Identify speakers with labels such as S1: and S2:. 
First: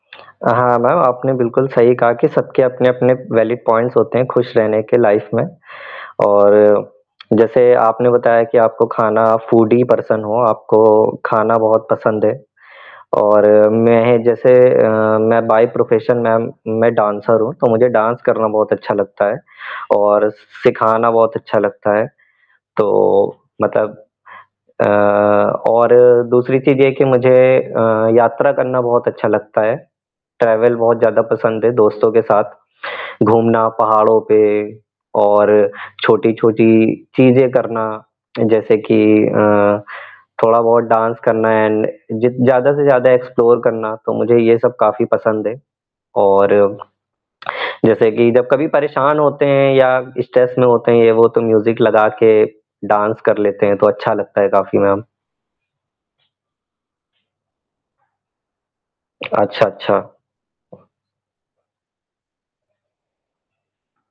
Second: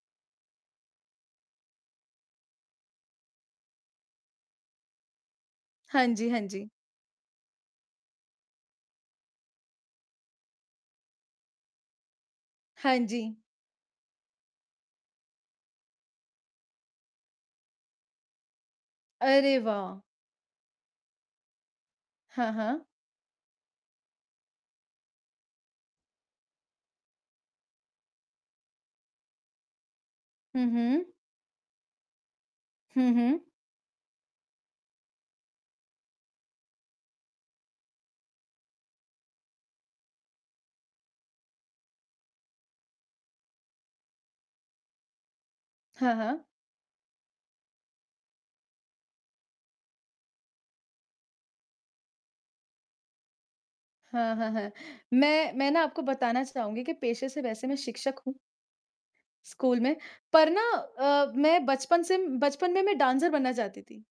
S1: हाँ मैम, आपने बिल्कुल सही कहा कि सबके अपने अपने वैलिड पॉइंट्स होते हैं खुश रहने के लाइफ में।
S2: हाँ जी, हाँ
S1: और
S2: जी।
S1: जैसे आपने बताया कि आपको खाना फूडी पर्सन हो आपको खाना बहुत पसंद है।
S2: हाँ जी।
S1: और मैं जैसे मैं अ, बाई प्रोफेशन मैम, मैं डांसर हूँ तो मुझे डांस करना बहुत अच्छा लगता है
S2: अरे वाह!
S1: और स सिखाना बहुत अच्छा लगता है,
S2: हाँ, हाँ।
S1: तो मतलब अ, और दूसरी चीज़ ये है की मुझे अ, यात्रा करना बहुत अच्छा लगता है,
S2: हुँ,
S1: ट्रैवल बहुत
S2: हुँ।
S1: ज़्यादा पसंद है दोस्तों के साथ,
S2: हुँ, हुँ।
S1: घूमना पहाड़ो पे और छोटी-छोटी चीज़ें करना जैसे की अ, थोड़ा बहुत डांस करना एंड ज ज़्यादा से ज़्यादा एक्सप्लोर करना, तो मुझे ये सब काफ़ी पसंद है।
S2: हाँ, हाँ।
S1: और, जैसे कि जब कभी परेशान होते हैं या स्ट्रेस में होते हैं वो तो म्यूज़िक लगा के डांस कर लेते हैं तो अच्छा
S2: हाँ,
S1: लगता है
S2: हाँ, हाँ,
S1: काफ़ी मैम।
S2: मैं मैं ना आपको बताना चाहूँगी कि पेशे से वैसे मैं शिक्षक हूँ।
S1: अच्छा,
S2: स्कूल में।
S1: अच्छा।
S2: पर ना अ, मैं बचपन से बचपन में मैं डांसर बनना चाहती थी।